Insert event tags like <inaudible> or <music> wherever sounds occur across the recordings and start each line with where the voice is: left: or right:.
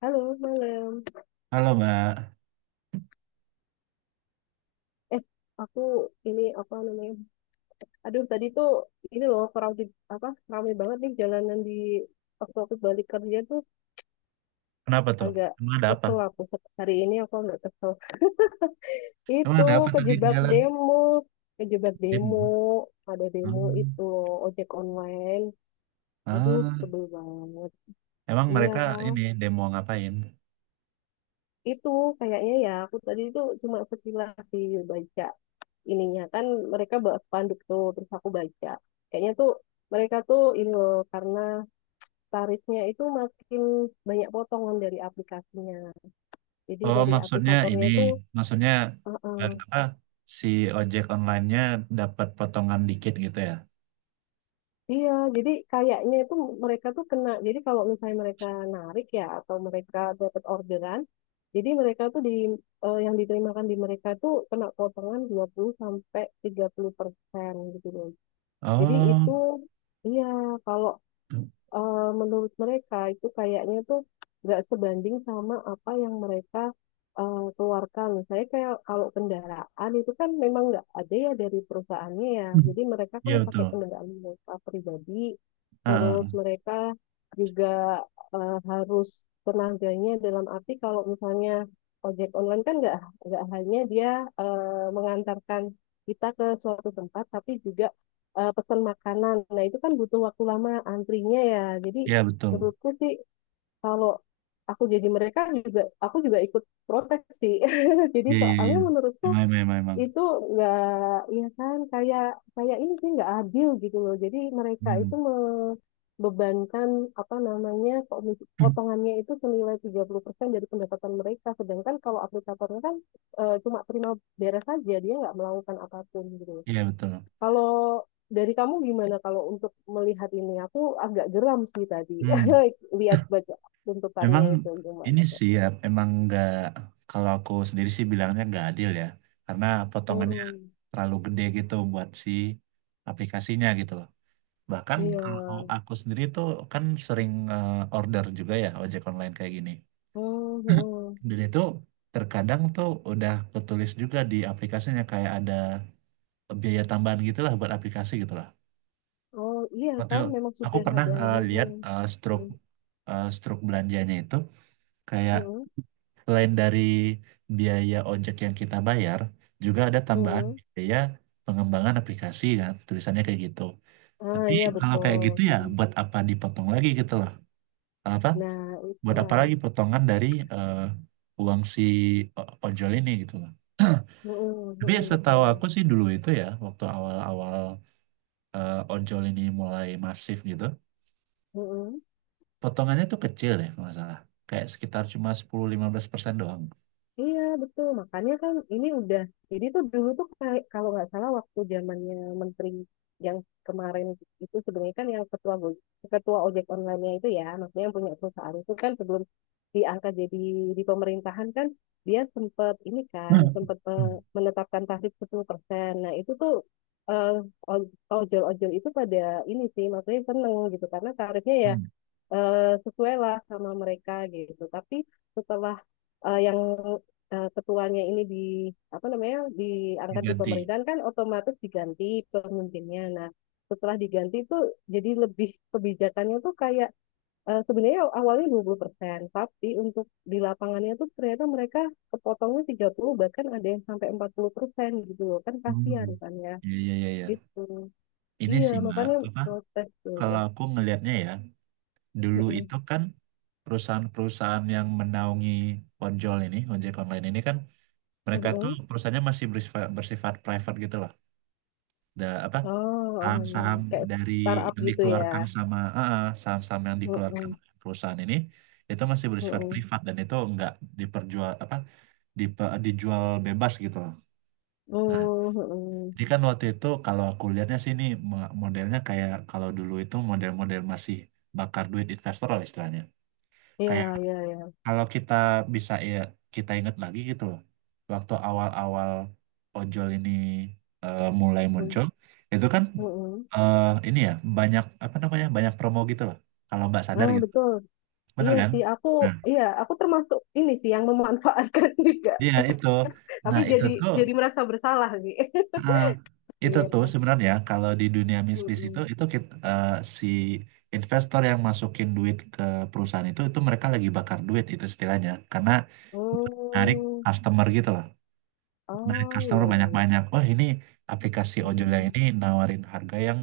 left: Halo, malam.
right: Halo Mbak,
left: Eh, aku ini apa namanya? Aduh, tadi tuh ini loh crowded apa? Ramai banget nih jalanan di waktu aku balik kerja tuh
right: Kenapa tuh?
left: agak
right: Emang ada apa?
left: kesel aku, hari ini aku agak kesel.
right: Emang
left: Itu
right: ada apa tadi di
left: kejebak
right: jalan?
left: demo, kejebak demo,
right: Demo.
left: ada demo
right: Hmm.
left: itu loh, ojek online. Aduh,
right: Ah,
left: sebel banget.
right: emang
left: Iya.
right: mereka ini demo ngapain?
left: Itu kayaknya ya, aku tadi itu cuma sekilas sih baca ininya kan, mereka bawa spanduk tuh terus aku baca kayaknya tuh mereka tuh ini loh karena tarifnya itu makin banyak potongan dari aplikasinya, jadi
right: Oh,
left: dari
right: maksudnya
left: aplikatornya
right: ini,
left: itu.
right: maksudnya
left: eh, eh,
right: apa? Si ojek online-nya dapat potongan dikit gitu ya?
left: iya, jadi kayaknya itu mereka tuh kena. Jadi kalau misalnya mereka narik ya, atau mereka dapat orderan, jadi mereka tuh di yang diterimakan di mereka tuh kena potongan 20-30% gitu. Jadi itu,
right: Oh,
left: iya, kalau menurut mereka itu kayaknya tuh nggak sebanding sama apa yang mereka keluarkan. Saya kayak kalau kendaraan itu kan memang nggak ada ya dari perusahaannya ya.
right: Hmm.
left: Jadi mereka kan
right: iya betul.
left: pakai kendaraan mereka pribadi,
right: Ah,
left: terus
right: ah.
left: mereka juga harus tenaganya. Dalam arti kalau misalnya ojek online kan nggak hanya dia mengantarkan kita ke suatu tempat, tapi juga pesan makanan. Nah, itu kan butuh waktu lama antrinya ya. Jadi
right: iya betul.
left: menurutku sih kalau aku jadi mereka juga, aku juga ikut protes sih. <laughs> Jadi
right: Iya, iya, iya.
left: soalnya menurutku
right: Emang, emang, emang, emang.
left: itu nggak ya, kan kayak kayak ini sih nggak adil gitu loh. Jadi mereka
right: Hmm.
left: itu membebankan apa namanya
right: <clears throat>
left: potongannya itu senilai 30% dari pendapatan mereka, sedangkan kalau aplikatornya kan cuma terima beres saja, dia nggak melakukan apapun gitu.
right: Iya betul.
left: Kalau dari kamu gimana kalau untuk melihat ini? Aku agak geram sih tadi
right: Hmm.
left: <laughs> lihat baca tuntutannya
right: Memang
left: itu gimana
right: ini
left: tuh.
right: sih ya, emang nggak, kalau aku sendiri sih bilangnya nggak adil ya, karena potongannya
left: Mm-mm.
right: terlalu gede gitu buat si aplikasinya gitu loh. Bahkan
left: Iya.
right: kalau aku sendiri tuh kan sering order juga ya ojek online kayak gini.
left: Mm-mm.
right: Dan itu terkadang tuh udah ketulis juga di aplikasinya kayak ada biaya tambahan gitu lah buat aplikasi gitu lah.
left: Oh iya,
right: Waktu
left: kan memang
right: aku
left: sudah
right: pernah
left: ada. Mm-mm.
right: lihat
left: Mm-mm.
right: struk belanjanya itu. kayak,
left: Mm-mm.
right: selain dari biaya ojek yang kita bayar, juga ada tambahan
left: Mm-mm.
right: biaya pengembangan aplikasi kan, tulisannya kayak gitu.
left: Ah
right: Tapi
left: iya
right: kalau kayak
left: betul.
right: gitu ya
left: Mm-mm.
right: buat apa dipotong lagi gitu loh. Apa?
left: Nah
right: Buat apa
left: itulah.
right: lagi potongan dari eh, uang si ojol ini gitu loh.
left: Mm-mm.
right: Tapi ya
left: Mm-mm,
right: setahu
left: betul.
right: aku sih dulu itu ya, waktu awal-awal ojol ini mulai masif gitu,
left: Mm-mm.
right: potongannya tuh kecil deh kalau nggak salah. Kayak sekitar cuma 10-15% doang.
left: Iya, betul. Makanya kan ini udah, jadi tuh dulu tuh kayak, kalau nggak salah waktu zamannya menteri yang kemarin, itu sebenarnya kan yang ketua ojek online-nya itu ya, maksudnya yang punya perusahaan itu kan sebelum diangkat jadi di pemerintahan kan dia sempat ini kan
right: Hmm.
left: sempat
right: Hmm.
left: menetapkan tarif 10%. Nah, itu tuh eh, oj- ojol-ojol itu pada ini sih maksudnya seneng gitu karena tarifnya ya
right: Hmm.
left: eh sesuai lah sama mereka gitu. Tapi setelah yang ketuanya ini di apa namanya diangkat di
right: Diganti.
left: pemerintahan kan otomatis diganti pemimpinnya. Nah, setelah diganti itu jadi lebih kebijakannya tuh kayak sebenarnya awalnya 20%, tapi untuk di lapangannya tuh ternyata mereka kepotongnya 30, bahkan ada yang sampai 40% gitu loh. Kan
right: Hmm.
left: kasihan kan ya.
right: Iya, iya, iya, iya.
left: Gitu.
right: Ini
left: Iya,
right: sih, Mbak,
left: makanya
right: apa?
left: protes tuh.
right: Kalau aku ngelihatnya ya, dulu
left: Mm-mm.
right: itu kan perusahaan-perusahaan yang menaungi ojol ini, ojek online ini kan, mereka tuh
left: Mm-mm.
right: perusahaannya masih bersifat private gitu loh. Da, apa?
left: Oh, oh iya.
right: Saham-saham
left: Kayak
right: dari
left: startup
right: yang
left: gitu ya.
right: dikeluarkan sama, saham-saham yang dikeluarkan
left: Mm-mm,
right: oleh perusahaan ini, itu masih bersifat
left: mm-mm.
right: privat dan itu nggak diperjual, apa? Dijual bebas gitu loh.
left: Mm,
right: Nah,
left: mm-mm.
right: ini kan waktu itu kalau aku lihatnya sih ini modelnya kayak kalau dulu itu model-model masih bakar duit investor lah istilahnya.
left: Iya,
right: Kayak
left: iya, iya.
right: kalau kita bisa ya, kita ingat lagi gitu loh. Waktu awal-awal ojol ini mulai
left: Mm,
right: muncul, itu kan
left: mm-mm.
right: eh, ini ya banyak apa namanya banyak promo gitu loh. Kalau Mbak sadar
left: Ah,
right: gitu,
left: betul.
right: bener
left: Iya
right: kan?
left: sih, aku,
right: Nah,
left: iya, aku termasuk ini sih yang memanfaatkan <laughs> juga.
right: iya itu.
left: Tapi
right: Nah itu
left: jadi
right: tuh
left: jadi merasa bersalah sih.
right: eh,
left: <laughs> Iya.
right: sebenarnya kalau di dunia bisnis itu
left: Mm-mm.
right: itu kit- eh, si investor yang masukin duit ke perusahaan itu mereka lagi bakar duit itu istilahnya karena narik
left: Mm.
right: customer gitu loh, narik
left: Oh,
right: customer
left: iya, iya. Iya.
right: banyak-banyak. Oh, ini aplikasi ojol yang
left: Mm.
right: ini nawarin harga yang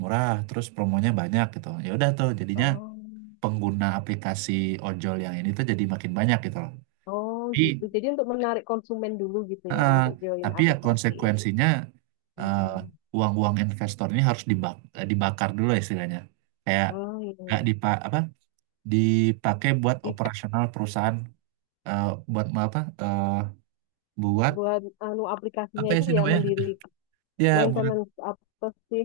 right: murah terus promonya banyak gitu, ya udah tuh jadinya
left: Oh.
right: pengguna aplikasi ojol yang ini tuh jadi makin banyak gitu loh.
left: Oh, gitu. Jadi untuk menarik konsumen dulu gitu ya
right: Eh,
left: untuk join
right: tapi ya
left: aplikasi.
right: konsekuensinya eh,
left: Mm-mm.
right: uang-uang investor ini harus dibakar dulu ya istilahnya. Kayak nggak
left: Oh,
right: apa, dipakai buat
left: iya.
right: operasional perusahaan, eh, buat mau apa, buat
left: Buat anu
right: apa
left: aplikasinya
right: ya
left: itu
right: sih
left: ya
right: namanya?
left: mendiri
right: <laughs> Ya buat
left: maintenance apa sih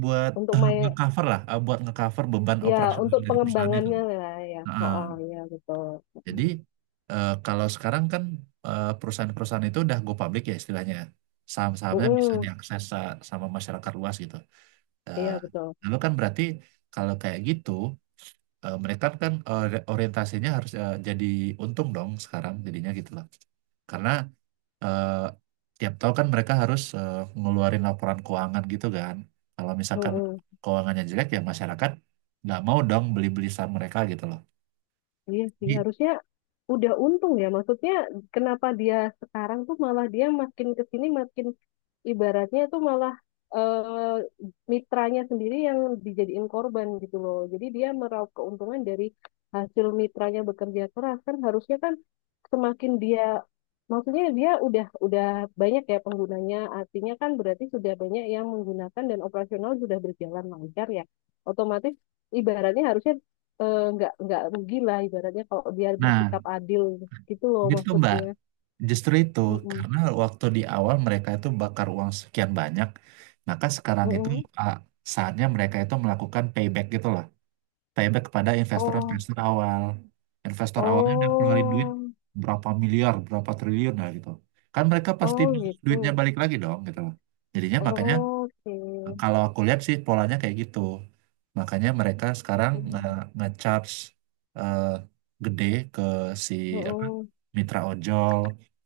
right: buat
left: untuk
right: eh,
left: main,
right: ngecover lah, buat ngecover beban
left: ya
right: operasional
left: untuk
right: dari perusahaan itu.
left: pengembangannya lah ya. Oh,
right: Heeh.
left: oh ya betul.
right: Jadi
left: Mm.
right: kalau sekarang kan perusahaan-perusahaan itu udah go public ya istilahnya. Saham-sahamnya bisa
left: Mm-mm.
right: diakses sama masyarakat luas gitu. Eh,
left: Iya betul.
right: lalu kan berarti kalau kayak gitu mereka kan orientasinya harus jadi untung dong sekarang jadinya gitu loh. Karena eh, tiap tahun kan mereka harus ngeluarin laporan keuangan gitu kan. Kalau misalkan
left: Mm-mm.
right: keuangannya jelek ya masyarakat nggak mau dong beli-beli saham mereka gitu loh.
left: Iya sih
right: Jadi-
left: harusnya udah untung ya, maksudnya kenapa dia sekarang tuh malah dia makin kesini makin ibaratnya itu malah eh, mitranya sendiri yang dijadiin korban gitu loh. Jadi dia meraup keuntungan dari hasil mitranya bekerja keras, kan harusnya kan semakin dia, maksudnya dia udah banyak ya penggunanya, artinya kan berarti sudah banyak yang menggunakan dan operasional sudah berjalan lancar ya. Otomatis ibaratnya harusnya nggak rugi lah ibaratnya kalau dia
right: Nah,
left: bersikap adil gitu loh
right: gitu Mbak.
left: maksudnya.
right: Justru itu,
left: Mm-mm.
right: karena waktu di awal mereka itu bakar uang sekian banyak, maka sekarang itu
left: Mm-mm.
right: ah, saatnya mereka itu melakukan payback gitu loh. Payback kepada
left: Oh,
right: investor-investor awal. Investor awalnya udah keluarin duit
left: oh.
right: berapa miliar, berapa triliun lah gitu. Kan mereka pasti
left: Oh gitu.
right: duitnya balik lagi dong gitu loh. Jadinya makanya
left: Oke.
right: kalau aku lihat sih polanya kayak gitu. Makanya mereka sekarang nge
left: Hmm.
right: nge-charge eh, gede ke si apa
left: Oh,
right: mitra ojol,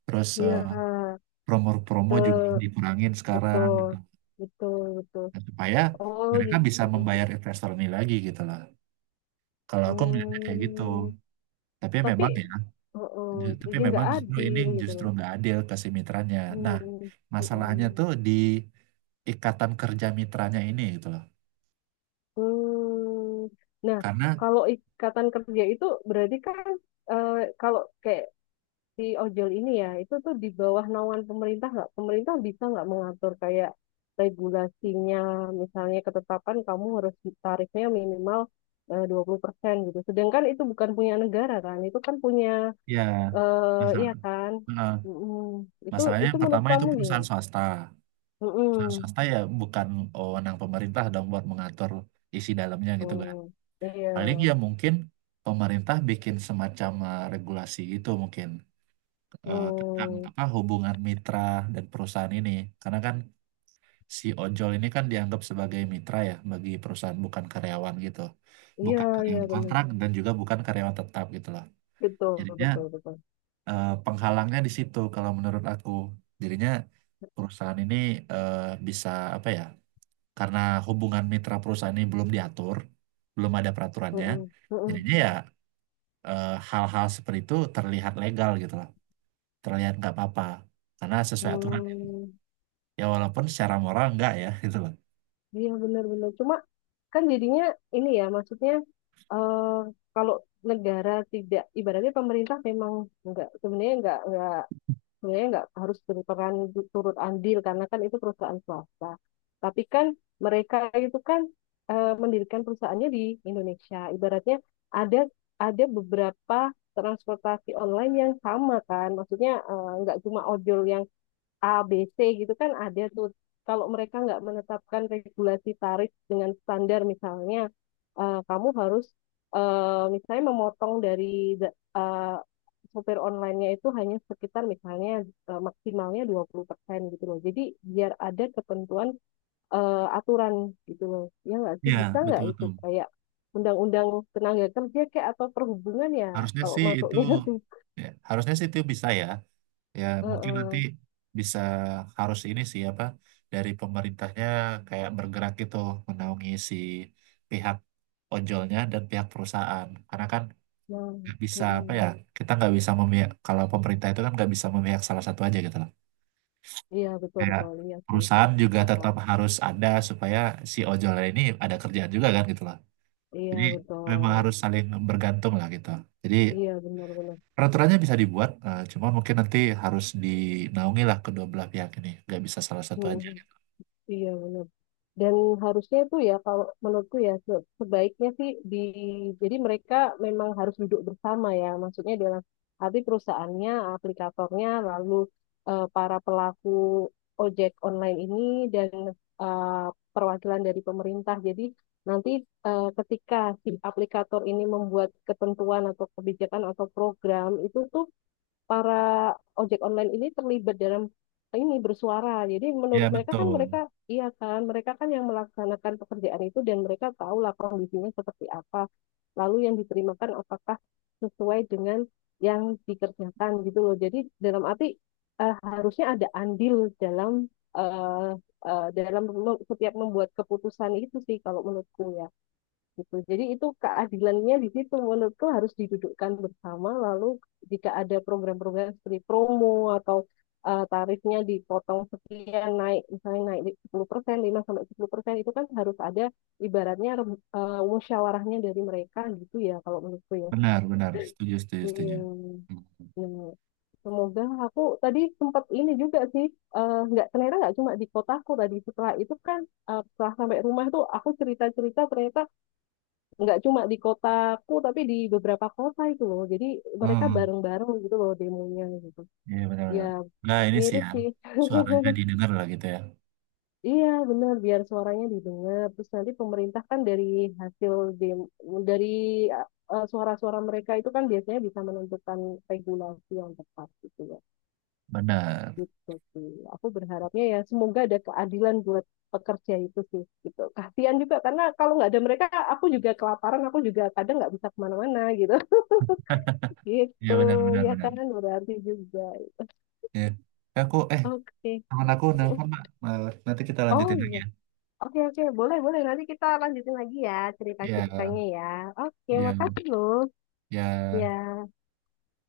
right: terus
left: iya.
right: promo-promo
left: Ke
right: juga dikurangin sekarang gitu.
left: betul. Betul, betul.
right: Nah, supaya
left: Oh,
right: mereka bisa membayar investor ini lagi gitu lah. Kalau aku melihatnya kayak gitu.
left: hmm.
right: Tapi
left: Tapi
right: memang ya,
left: oh, oh,
right: tapi
left: jadi nggak
right: memang justru ini
left: adil gitu
right: justru
left: loh.
right: nggak adil kasih mitranya. Nah,
left: Hmm.
right: masalahnya
left: Hmm.
right: tuh di ikatan kerja mitranya ini gitu loh.
left: Hmm. Nah,
right: Karena
left: kalau ikatan kerja itu berarti kan eh, kalau kayak si ojol ini ya itu tuh di bawah naungan pemerintah, nggak, pemerintah bisa nggak mengatur kayak regulasinya, misalnya ketetapan kamu harus tarifnya minimal 20% gitu, sedangkan itu bukan punya negara kan, itu kan punya
right: ya
left: iya
right: masalah,
left: kan.
right: eh,
left: Mm-mm. itu
right: masalahnya
left: itu
right: yang
left: menurut
right: pertama itu
left: kamu
right: perusahaan
left: gimana.
right: swasta. Perusahaan
left: Mm-mm.
right: swasta ya bukan wewenang pemerintah dong buat mengatur isi dalamnya gitu kan.
left: Mm. Iya.
right: Paling ya mungkin pemerintah bikin semacam regulasi gitu, mungkin tentang
left: Mm.
right: apa hubungan mitra dan perusahaan ini. Karena kan si ojol ini kan dianggap sebagai mitra ya bagi perusahaan, bukan karyawan gitu.
left: Iya,
right: Bukan
left: iya
right: karyawan
left: benar,
right: kontrak dan juga bukan karyawan tetap gitu loh.
left: betul
right: Jadinya
left: betul betul.
right: penghalangnya di situ kalau menurut aku. Jadinya perusahaan ini eh, bisa, apa ya? Karena hubungan mitra perusahaan ini belum diatur, belum ada peraturannya.
left: Mm-mm. Mm-mm.
right: Jadinya ya hal-hal seperti itu terlihat legal gitu loh. Terlihat nggak apa-apa karena sesuai aturan.
left: Hmm,
right: Ya walaupun secara moral nggak ya <laughs> gitu loh.
left: iya benar-benar. Cuma kan jadinya ini ya maksudnya eh, kalau negara tidak, ibaratnya pemerintah memang nggak, sebenarnya nggak sebenarnya nggak harus berperan turut andil karena kan itu perusahaan swasta, tapi kan mereka itu kan mendirikan perusahaannya di Indonesia. Ibaratnya ada ada beberapa transportasi online yang sama kan, maksudnya nggak cuma ojol yang A, B, C gitu kan ada tuh. Kalau mereka nggak menetapkan regulasi tarif dengan standar, misalnya, kamu harus misalnya memotong dari eh, sopir online-nya itu hanya sekitar misalnya maksimalnya 20% gitu loh. Jadi biar ada ketentuan, aturan gitu loh. Ya nggak sih bisa
right: Iya,
left: nggak itu
right: betul-betul.
left: kayak undang-undang tenaga kerja kayak, atau perhubungan ya
right: Harusnya
left: kalau
right: sih itu
left: masuknya <laughs> tuh.
right: ya, harusnya sih itu bisa ya. Ya
left: Eh,
right: mungkin nanti
left: eh.
right: bisa, harus ini sih apa, dari pemerintahnya kayak bergerak gitu menaungi si pihak ojolnya dan pihak perusahaan. Karena kan
left: Nah,
right: nggak bisa apa ya,
left: mm-mm.
right: kita nggak bisa memihak, kalau pemerintah itu kan nggak bisa memihak salah satu aja gitu loh.
left: Iya betul
right: Kayak
left: betul, iya sih.
right: perusahaan juga
left: Heeh.
right: tetap harus ada supaya si ojolnya ini ada kerjaan juga kan gitu loh.
left: Iya
right: Jadi memang
left: betul,
right: harus saling bergantung lah gitu. Jadi
left: iya benar-benar,
right: peraturannya bisa dibuat, cuma mungkin nanti harus dinaungi lah kedua belah pihak ini. Nggak bisa salah satu aja.
left: mhm. Iya benar. Dan harusnya itu ya kalau menurutku ya sebaiknya sih di, jadi mereka memang harus duduk bersama ya, maksudnya dalam arti perusahaannya, aplikatornya, lalu para pelaku ojek online ini dan eh, perwakilan dari pemerintah. Jadi nanti ketika si aplikator ini membuat ketentuan atau kebijakan atau program itu tuh, para ojek online ini terlibat dalam ini bersuara. Jadi
right: Ya,
left: menurut mereka kan,
right: betul.
left: mereka iya kan, mereka kan yang melaksanakan pekerjaan itu dan mereka tahulah kondisinya seperti apa. Lalu yang diterimakan apakah sesuai dengan yang dikerjakan gitu loh. Jadi dalam arti harusnya ada andil dalam eh, dalam setiap membuat keputusan itu sih kalau menurutku ya gitu. Jadi itu keadilannya di situ menurutku harus didudukkan bersama, lalu jika ada program-program seperti promo atau tarifnya dipotong sekian, naik misalnya naik 10%, 5-10%, itu kan harus ada ibaratnya musyawarahnya dari mereka gitu ya kalau menurutku ya.
right: Benar, benar. Setuju, setuju, setuju.
left: Iya.
right: Hmm,
left: Ya, semoga. Aku tadi sempat ini juga sih nggak, ternyata nggak cuma di kotaku. Tadi setelah itu kan setelah sampai rumah tuh aku cerita-cerita, ternyata nggak cuma di kotaku tapi di beberapa kota itu loh. Jadi mereka
right: hmm,
left: bareng-bareng gitu loh demonya gitu
right: iya benar,
left: ya,
right: benar. Nah, ini sih
left: mirip
right: ya.
left: sih.
right: Suaranya didengar lah gitu ya.
left: Iya benar, biar suaranya didengar, terus nanti pemerintah kan dari hasil dem dari suara-suara mereka itu kan biasanya bisa menentukan regulasi yang tepat gitu ya.
right: Benar.
left: Gitu sih, aku berharapnya ya semoga ada keadilan buat pekerja itu sih gitu, kasihan juga karena kalau nggak ada mereka aku juga kelaparan, aku juga kadang nggak bisa kemana-mana gitu.
right: Iya,
left: Gitu,
right: benar, benar,
left: ya
right: benar.
left: kan berarti juga.
right: Ya. Aku, eh,
left: Oke.
right: teman aku nelfon, Mbak. Nanti kita
left: Oh
right: lanjutin lagi
left: iya.
right: ya.
left: Oke, oke. Boleh, boleh. Nanti kita lanjutin lagi ya
right: Ya,
left: cerita-ceritanya ya. Oke,
right: ya,
left: makasih loh. Ya.
right: ya.